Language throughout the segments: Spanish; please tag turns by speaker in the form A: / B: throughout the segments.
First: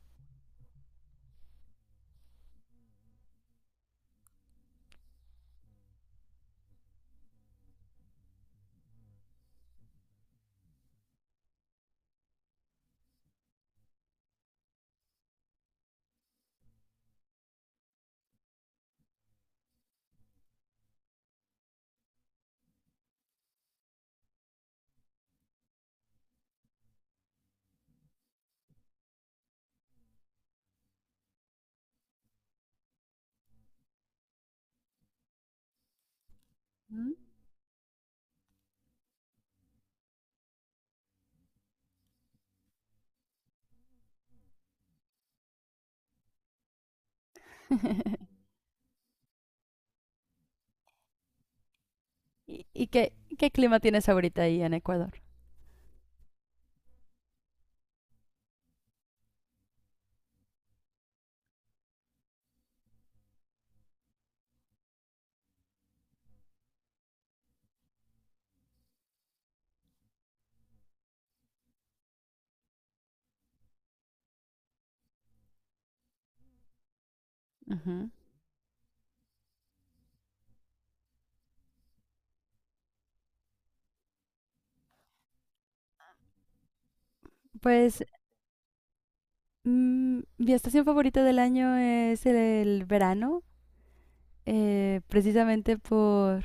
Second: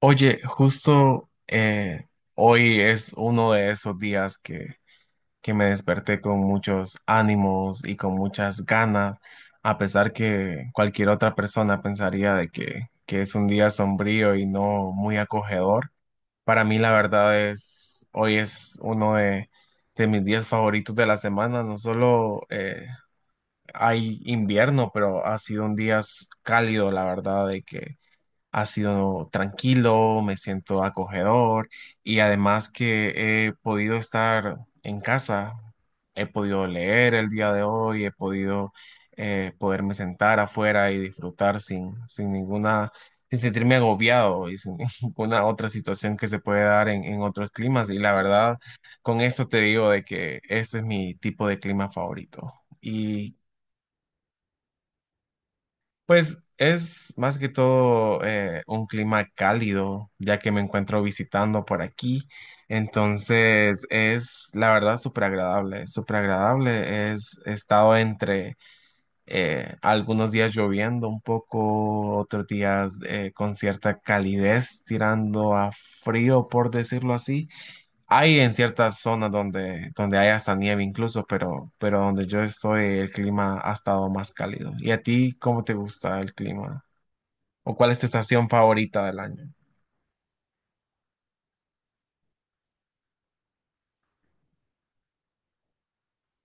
A: Oye, justo hoy es uno de esos días que me desperté con muchos ánimos y con muchas ganas, a pesar que cualquier otra persona pensaría de que es un día sombrío y no muy acogedor. Para mí, la verdad es, hoy es uno de mis días favoritos de la semana. No solo hay invierno, pero ha sido un día cálido, la verdad, de que ha sido tranquilo, me siento acogedor y además que he podido estar en casa, he podido
B: ¿Mm?
A: leer el día de hoy, he podido poderme sentar afuera y disfrutar sin ninguna, sin sentirme agobiado y sin ninguna otra situación que se puede dar en otros climas. Y la verdad, con eso te digo de que ese es mi tipo de clima favorito.
B: ¿Y qué,
A: Y
B: qué clima tienes ahorita ahí en Ecuador?
A: pues es más que todo un clima cálido, ya que me encuentro visitando por aquí. Entonces es, la verdad, súper agradable, súper agradable. Es, he estado entre algunos días lloviendo un poco, otros días con cierta calidez, tirando a frío, por decirlo así.
B: Ujú.
A: Hay en ciertas zonas donde hay hasta nieve incluso, pero donde yo estoy el clima ha estado más cálido. ¿Y a ti cómo te gusta el clima? ¿O cuál es
B: Pues
A: tu estación favorita del año?
B: mi estación favorita del año es el verano, precisamente por,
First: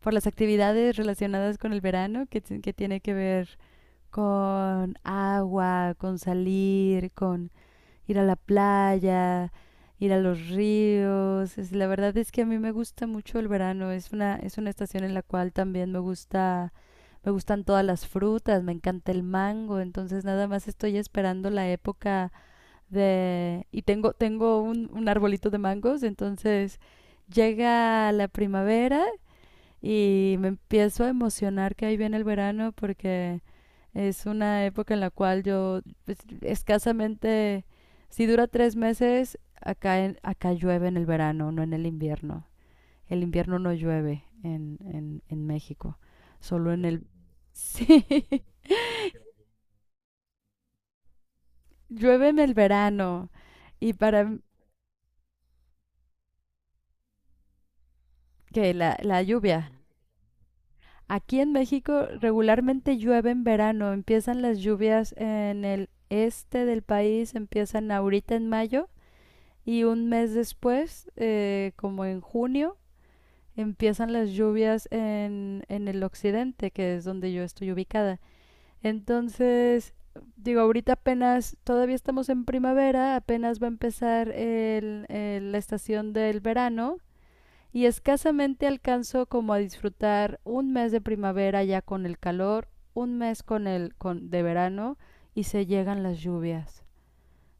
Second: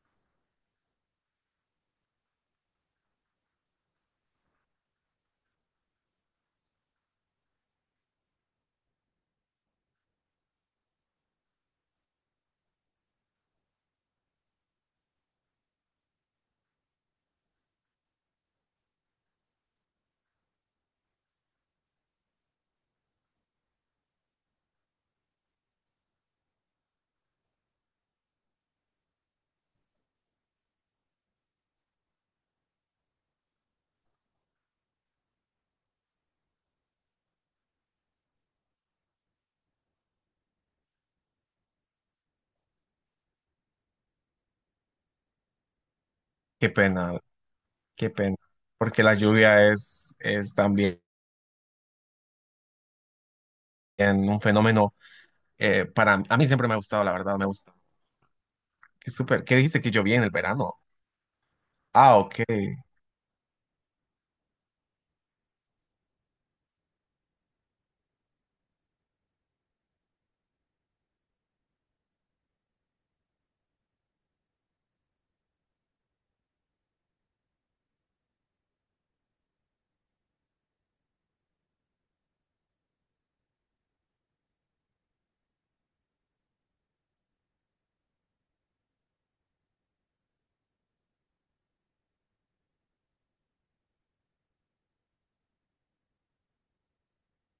B: por las actividades relacionadas con el verano, que tiene que ver con agua, con salir, con ir a la playa, ir a los ríos. La verdad es que a mí me gusta mucho el verano. Es una estación en la cual también me gustan todas las frutas, me encanta el mango. Entonces nada más estoy esperando la época de. Y tengo un arbolito de mangos, entonces llega la primavera y me empiezo a emocionar que ahí viene el verano porque es una época en la cual yo, pues, escasamente, si dura 3 meses, acá, acá llueve en el verano, no en el invierno. El invierno no llueve en México,
A: Qué
B: solo en el.
A: pena,
B: Sí,
A: qué pena. Porque la lluvia es también
B: llueve en el verano. Y para m-
A: un fenómeno para a mí siempre me ha gustado, la verdad, me gusta.
B: que la,
A: Qué
B: la
A: súper. ¿Qué
B: lluvia.
A: dijiste que llovía en el verano?
B: Aquí en México
A: Ah, ok.
B: regularmente llueve en verano, empiezan las lluvias en el este del país, empiezan ahorita en mayo y un mes después, como en junio, empiezan las lluvias en el occidente, que es donde yo estoy ubicada. Entonces, digo, ahorita apenas, todavía estamos en primavera, apenas va a empezar la estación del verano y escasamente alcanzo como a disfrutar un mes de primavera ya con el calor, un mes de verano y se llegan las lluvias.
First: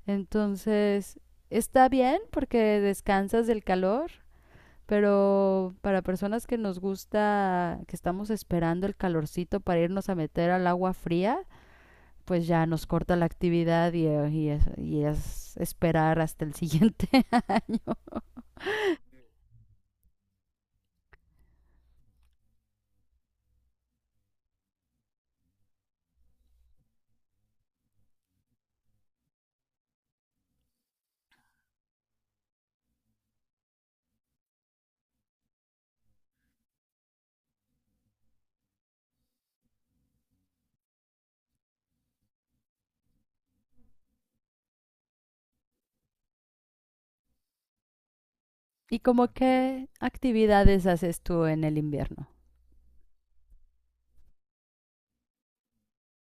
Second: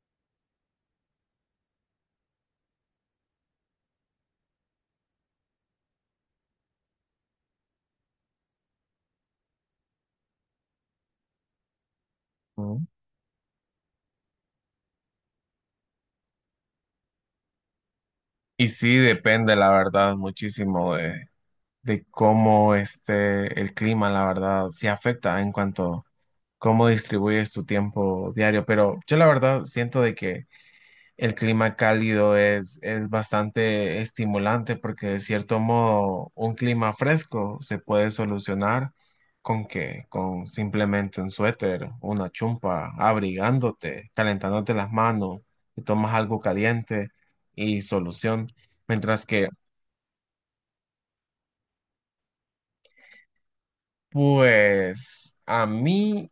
B: Entonces, está bien porque descansas del calor, pero para personas que nos gusta, que estamos esperando el calorcito para irnos a meter al agua fría, pues ya nos
A: Mm.
B: corta la actividad y es esperar hasta el siguiente.
A: Y sí, depende, la verdad, muchísimo de cómo este el clima, la verdad, se afecta en cuanto cómo distribuyes tu tiempo diario, pero yo la verdad siento de que el clima cálido es bastante estimulante porque de cierto modo un clima fresco se puede solucionar con que con simplemente un suéter, una chumpa, abrigándote, calentándote las manos, te tomas algo caliente y solución,
B: ¿Y
A: mientras
B: como
A: que
B: qué actividades haces tú en el invierno?
A: pues a mí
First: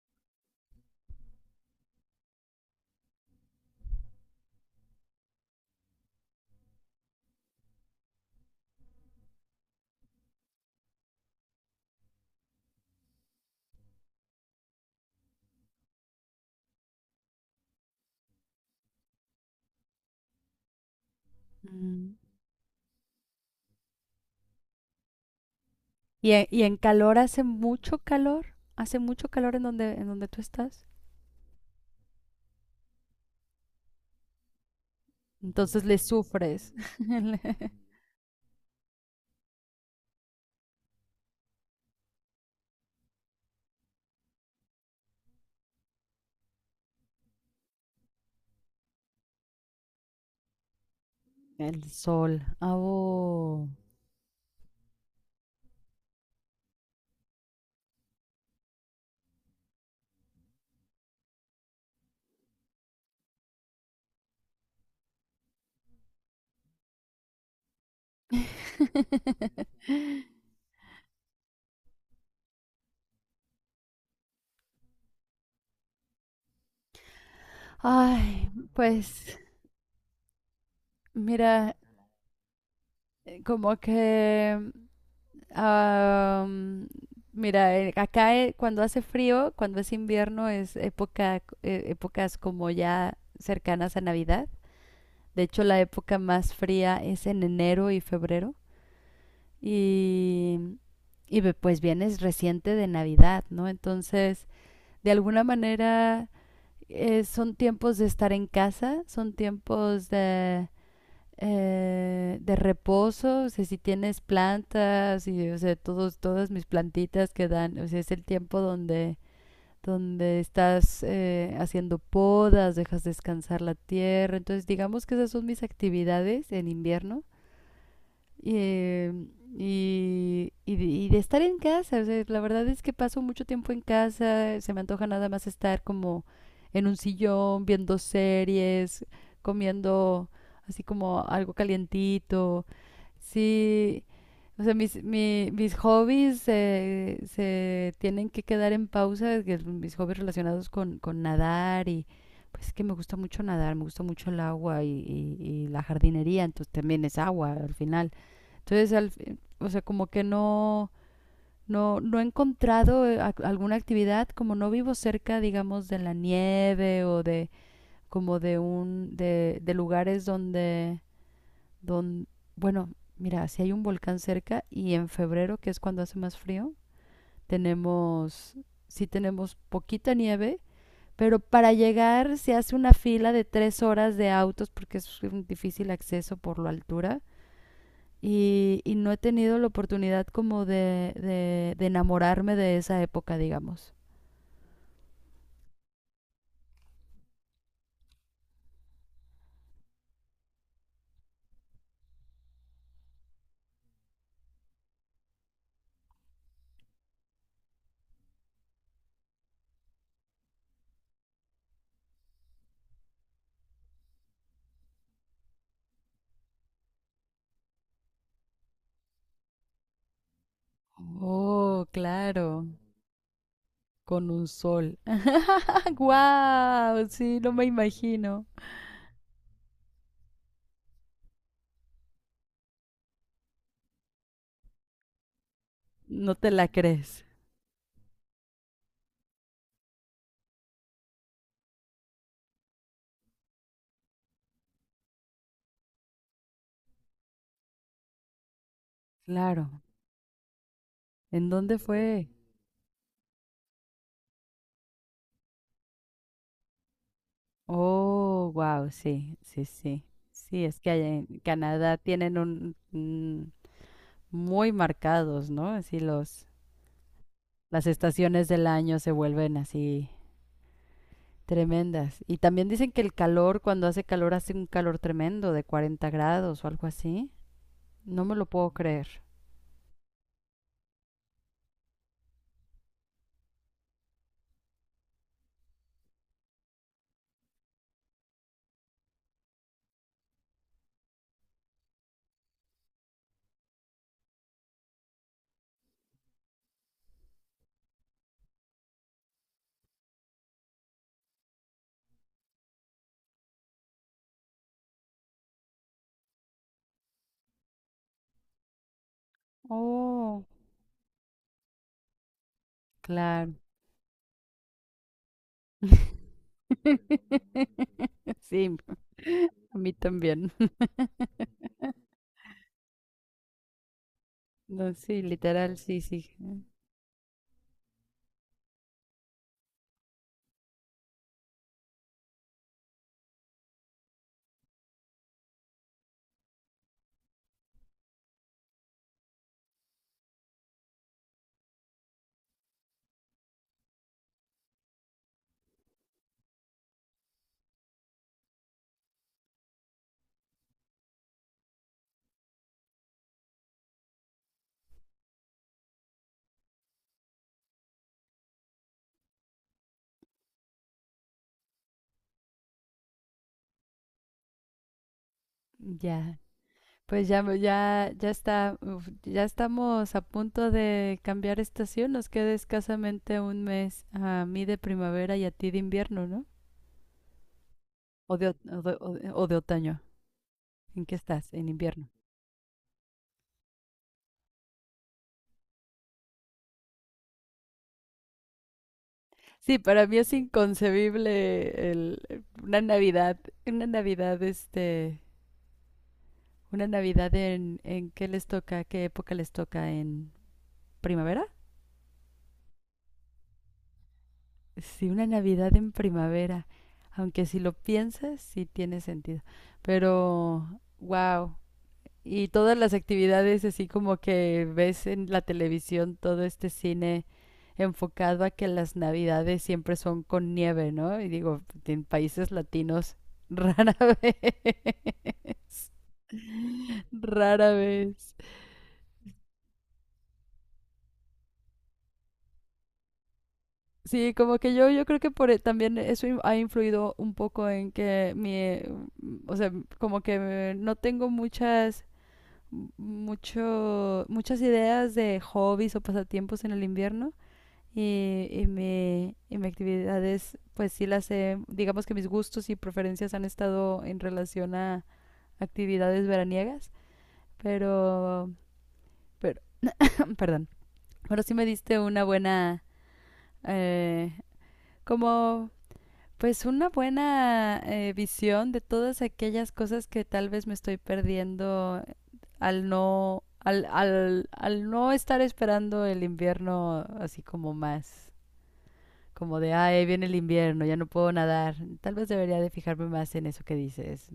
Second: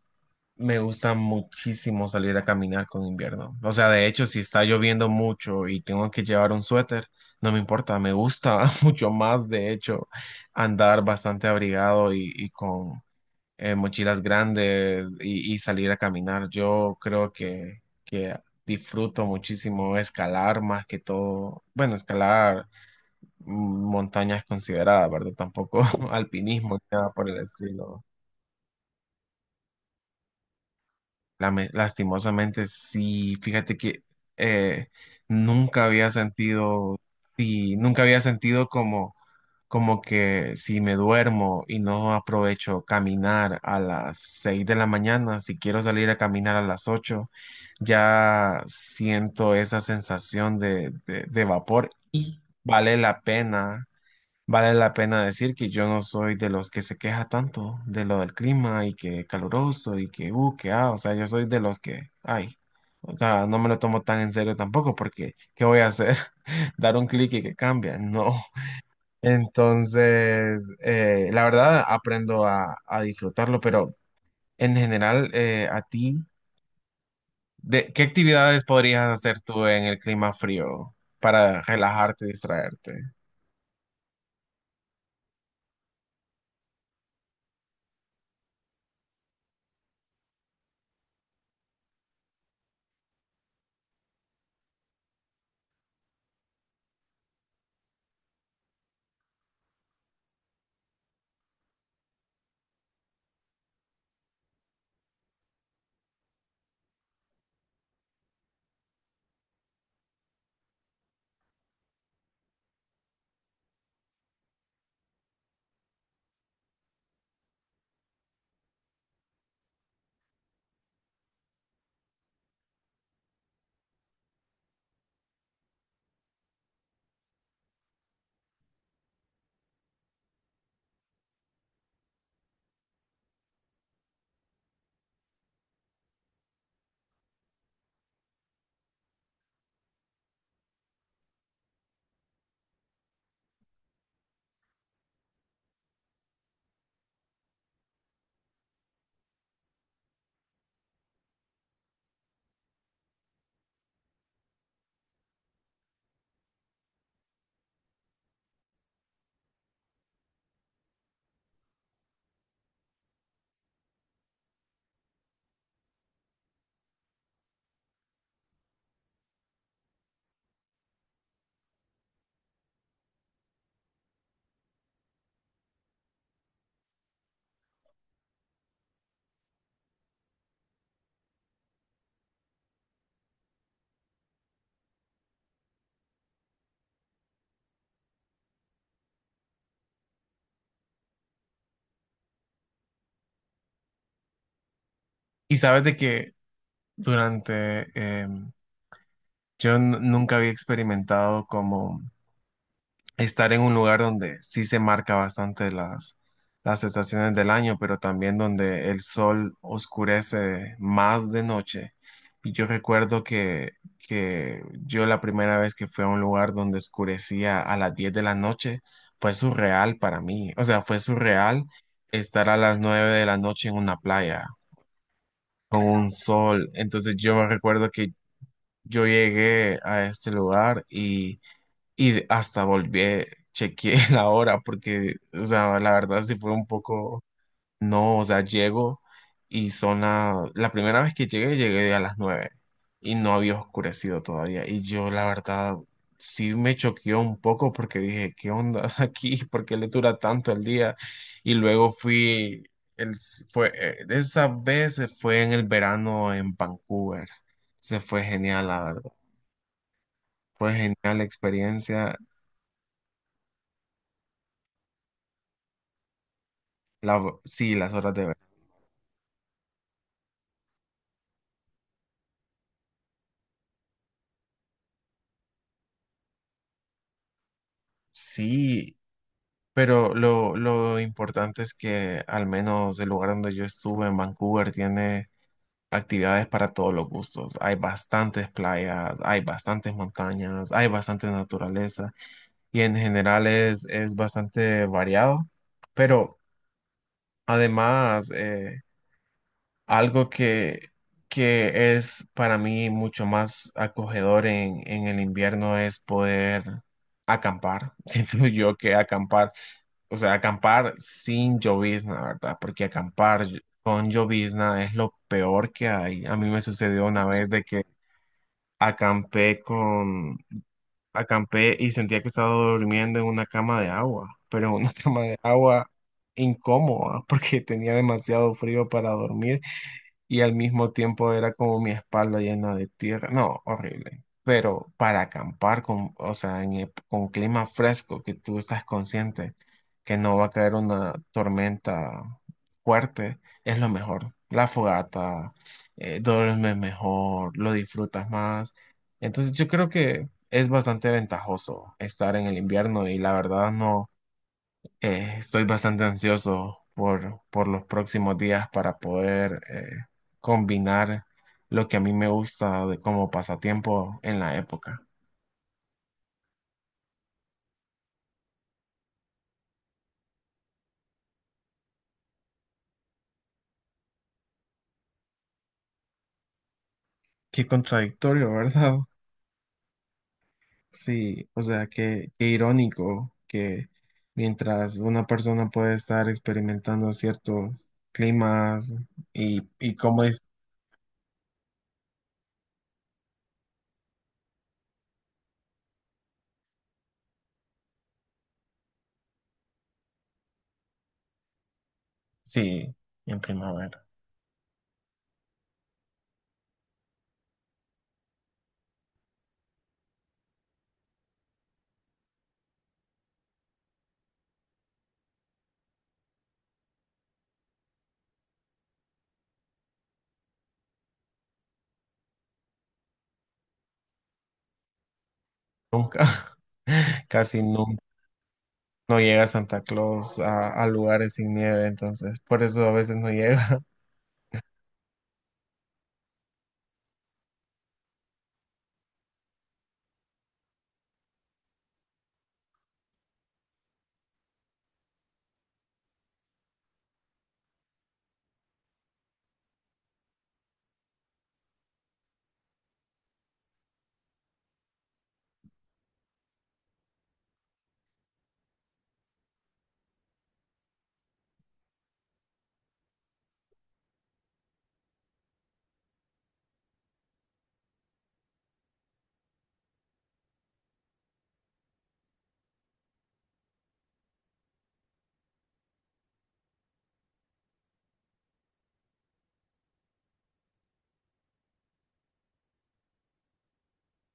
A: me gusta muchísimo salir a caminar con invierno. O sea, de hecho, si está lloviendo mucho y tengo que llevar un suéter, no me importa. Me gusta mucho más, de hecho, andar bastante abrigado y con mochilas grandes y salir a caminar. Yo creo que disfruto muchísimo escalar más que todo. Bueno,
B: Mm.
A: escalar mm, montañas consideradas, ¿verdad? Tampoco
B: ¿Y en
A: alpinismo, nada
B: calor
A: por el
B: hace mucho
A: estilo.
B: calor? ¿Hace mucho calor en donde tú estás?
A: Lastimosamente, sí, fíjate que eh,
B: Entonces
A: nunca
B: le
A: había
B: sufres
A: sentido,
B: el
A: sí, nunca había sentido como que si me duermo y no aprovecho caminar a las 6 de la mañana, si quiero salir a caminar a las 8 ya siento esa sensación de
B: el
A: vapor y
B: sol. Ah,
A: vale la
B: oh.
A: pena. Vale la pena decir que yo no soy de los que se queja tanto de lo del clima y que caluroso y que o sea, yo soy de los que, ay, o sea, no me lo tomo tan en serio tampoco porque, ¿qué voy a hacer? Dar un clic y que cambia, no. Entonces, la verdad, aprendo a disfrutarlo, pero en general, a ti, ¿qué
B: Ay,
A: actividades podrías
B: pues
A: hacer tú en el clima frío para
B: mira,
A: relajarte y distraerte?
B: como que, am, mira, acá cuando hace frío, cuando es invierno, épocas como ya cercanas a Navidad. De hecho, la época más fría es en enero y febrero. Y, pues vienes reciente de Navidad, ¿no? Entonces, de alguna manera, son tiempos de estar en casa, son tiempos de reposo, o sea, si tienes plantas y, o sea, todas mis plantitas que dan, o sea, es el tiempo donde, estás haciendo podas, dejas descansar la tierra. Entonces, digamos que esas son mis actividades en invierno. Eh, y de estar en casa. O sea, la verdad es que paso mucho tiempo en casa. Se me antoja nada más estar como en un sillón, viendo series, comiendo así como algo calientito. Sí, o sea, mis hobbies se tienen que quedar en pausa, que mis hobbies relacionados con nadar y pues es que me gusta mucho nadar, me gusta mucho el agua y la jardinería, entonces también es agua al final. Entonces, o sea, como que no he encontrado alguna actividad, como no vivo cerca, digamos, de la nieve o de, como de un, de lugares donde, don bueno, mira, si hay un volcán cerca y en febrero, que es cuando hace más frío, tenemos, sí tenemos poquita nieve, pero para llegar se hace una fila de 3 horas de autos porque es un difícil acceso por la altura. Y no he tenido la oportunidad como de enamorarme de esa época, digamos.
A: Y sabes de que durante, em, yo nunca había experimentado como estar en un lugar donde sí se marca bastante las estaciones del año, pero también donde el sol oscurece más de noche. Y yo recuerdo que yo la primera vez que fui a un lugar donde oscurecía a las 10 de la noche, fue surreal para mí. O sea, fue surreal
B: Oh,
A: estar a
B: claro,
A: las 9 de la noche en una
B: con un
A: playa
B: sol. ¡Ah,
A: con un sol.
B: guau!
A: Entonces yo
B: Sí,
A: me
B: no me
A: recuerdo que
B: imagino.
A: yo llegué a este lugar y hasta volví, chequeé la hora porque, o sea, la verdad
B: No
A: sí
B: te
A: fue
B: la
A: un poco,
B: crees.
A: no, o sea, llego y son la primera vez que llegué a las 9 y no había oscurecido todavía. Y yo, la verdad, sí me choqueó un poco porque dije, ¿qué onda aquí? ¿Por qué
B: Claro.
A: le dura tanto el día?
B: ¿En
A: Y
B: dónde
A: luego
B: fue?
A: el, esa vez fue en el verano en Vancouver. Se fue
B: Oh,
A: genial, la
B: wow,
A: verdad.
B: sí, sí, sí. Sí,
A: Fue
B: es que allá
A: genial la
B: en Canadá
A: experiencia.
B: tienen muy marcados, ¿no? Así los
A: Sí,
B: las
A: las horas de verano.
B: estaciones del año se vuelven así tremendas. Y también dicen que el calor, cuando hace calor, hace un calor tremendo de 40 grados o algo así. No me lo puedo
A: Sí,
B: creer.
A: pero lo importante es que al menos el lugar donde yo estuve, en Vancouver, tiene actividades para todos los gustos. Hay bastantes playas, hay bastantes montañas, hay bastante naturaleza y en general es bastante variado. Pero además, algo que es para mí mucho más acogedor en el invierno es poder acampar. Siento yo que acampar, o sea,
B: Oh,
A: acampar sin llovizna, ¿verdad? Porque acampar
B: claro.
A: con llovizna es lo peor que hay. A mí me sucedió una vez de que
B: Sí,
A: acampé
B: a mí
A: con,
B: también.
A: acampé y sentía que estaba durmiendo en una cama de agua, pero en una
B: No, sí,
A: cama de
B: literal,
A: agua
B: sí, sí.
A: incómoda porque tenía demasiado frío para dormir y al mismo tiempo era como mi espalda llena de tierra. No, horrible. Pero para acampar o sea, con clima fresco, que tú estás consciente que no va a caer una tormenta fuerte, es lo mejor. La fogata, duermes mejor, lo disfrutas más. Entonces yo creo que es bastante ventajoso estar en el invierno y la verdad no. Estoy bastante ansioso por los próximos días para poder combinar lo que a mí me gusta de como pasatiempo en la época.
B: Ya. Pues ya, ya, ya está, uf, ya estamos a punto de cambiar estación. Nos queda escasamente un mes a mí de primavera y a ti de invierno, ¿no?
A: Qué
B: O de,
A: contradictorio,
B: o- o de,
A: ¿verdad?
B: o de otoño. ¿En qué estás?
A: Sí, o
B: En
A: sea,
B: invierno.
A: qué irónico que mientras una persona puede estar experimentando ciertos climas y,
B: Sí,
A: y
B: para mí
A: cómo
B: es
A: es,
B: inconcebible una Navidad, una Navidad, una Navidad en qué les toca, qué época les toca, en primavera.
A: sí, en primavera,
B: Sí, una Navidad en primavera, aunque si lo piensas, sí tiene sentido. Pero, wow. Y todas las actividades así como que ves en la televisión todo este cine enfocado a que las navidades siempre son con nieve, ¿no? Y digo, en países latinos rara vez.
A: nunca, casi
B: Rara
A: nunca.
B: vez.
A: No llega Santa Claus a lugares sin nieve, entonces por eso a veces no llega.
B: Sí, como que yo creo que también eso ha influido un poco o sea, como que no tengo muchas ideas de hobbies o pasatiempos en el invierno y mi actividades, pues sí las he, digamos que mis gustos y preferencias han estado en relación a actividades veraniegas, pero, pero perdón, pero sí me diste una buena, eh, como, pues una buena visión de todas aquellas cosas que tal vez me estoy perdiendo al no estar esperando el invierno así como más como de, ay, ahí viene el invierno, ya no puedo nadar. Tal vez debería de fijarme más en eso que dices,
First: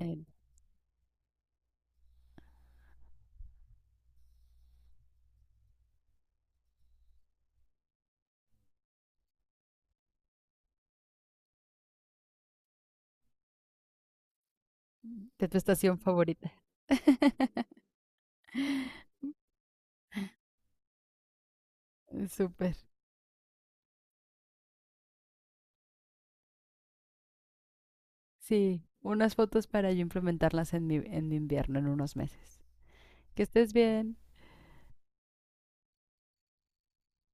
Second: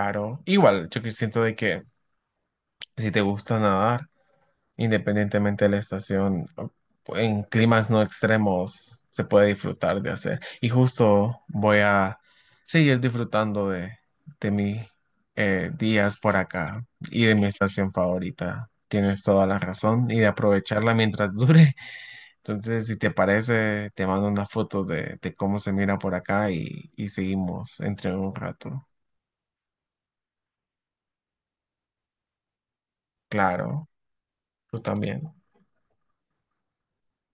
B: en-
A: igual yo que siento de que si te gusta nadar, independientemente de la estación, en climas no extremos se puede disfrutar de hacer. Y justo voy a seguir disfrutando de mis
B: de tu estación
A: días por
B: favorita.
A: acá y de mi estación favorita. Tienes toda la razón y de aprovecharla mientras dure.
B: Súper.
A: Entonces, si te parece, te mando unas fotos de cómo se mira por acá y seguimos entre un
B: Sí,
A: rato.
B: unas fotos para yo implementarlas en mi, invierno en unos meses. Que estés
A: Claro,
B: bien.
A: tú también.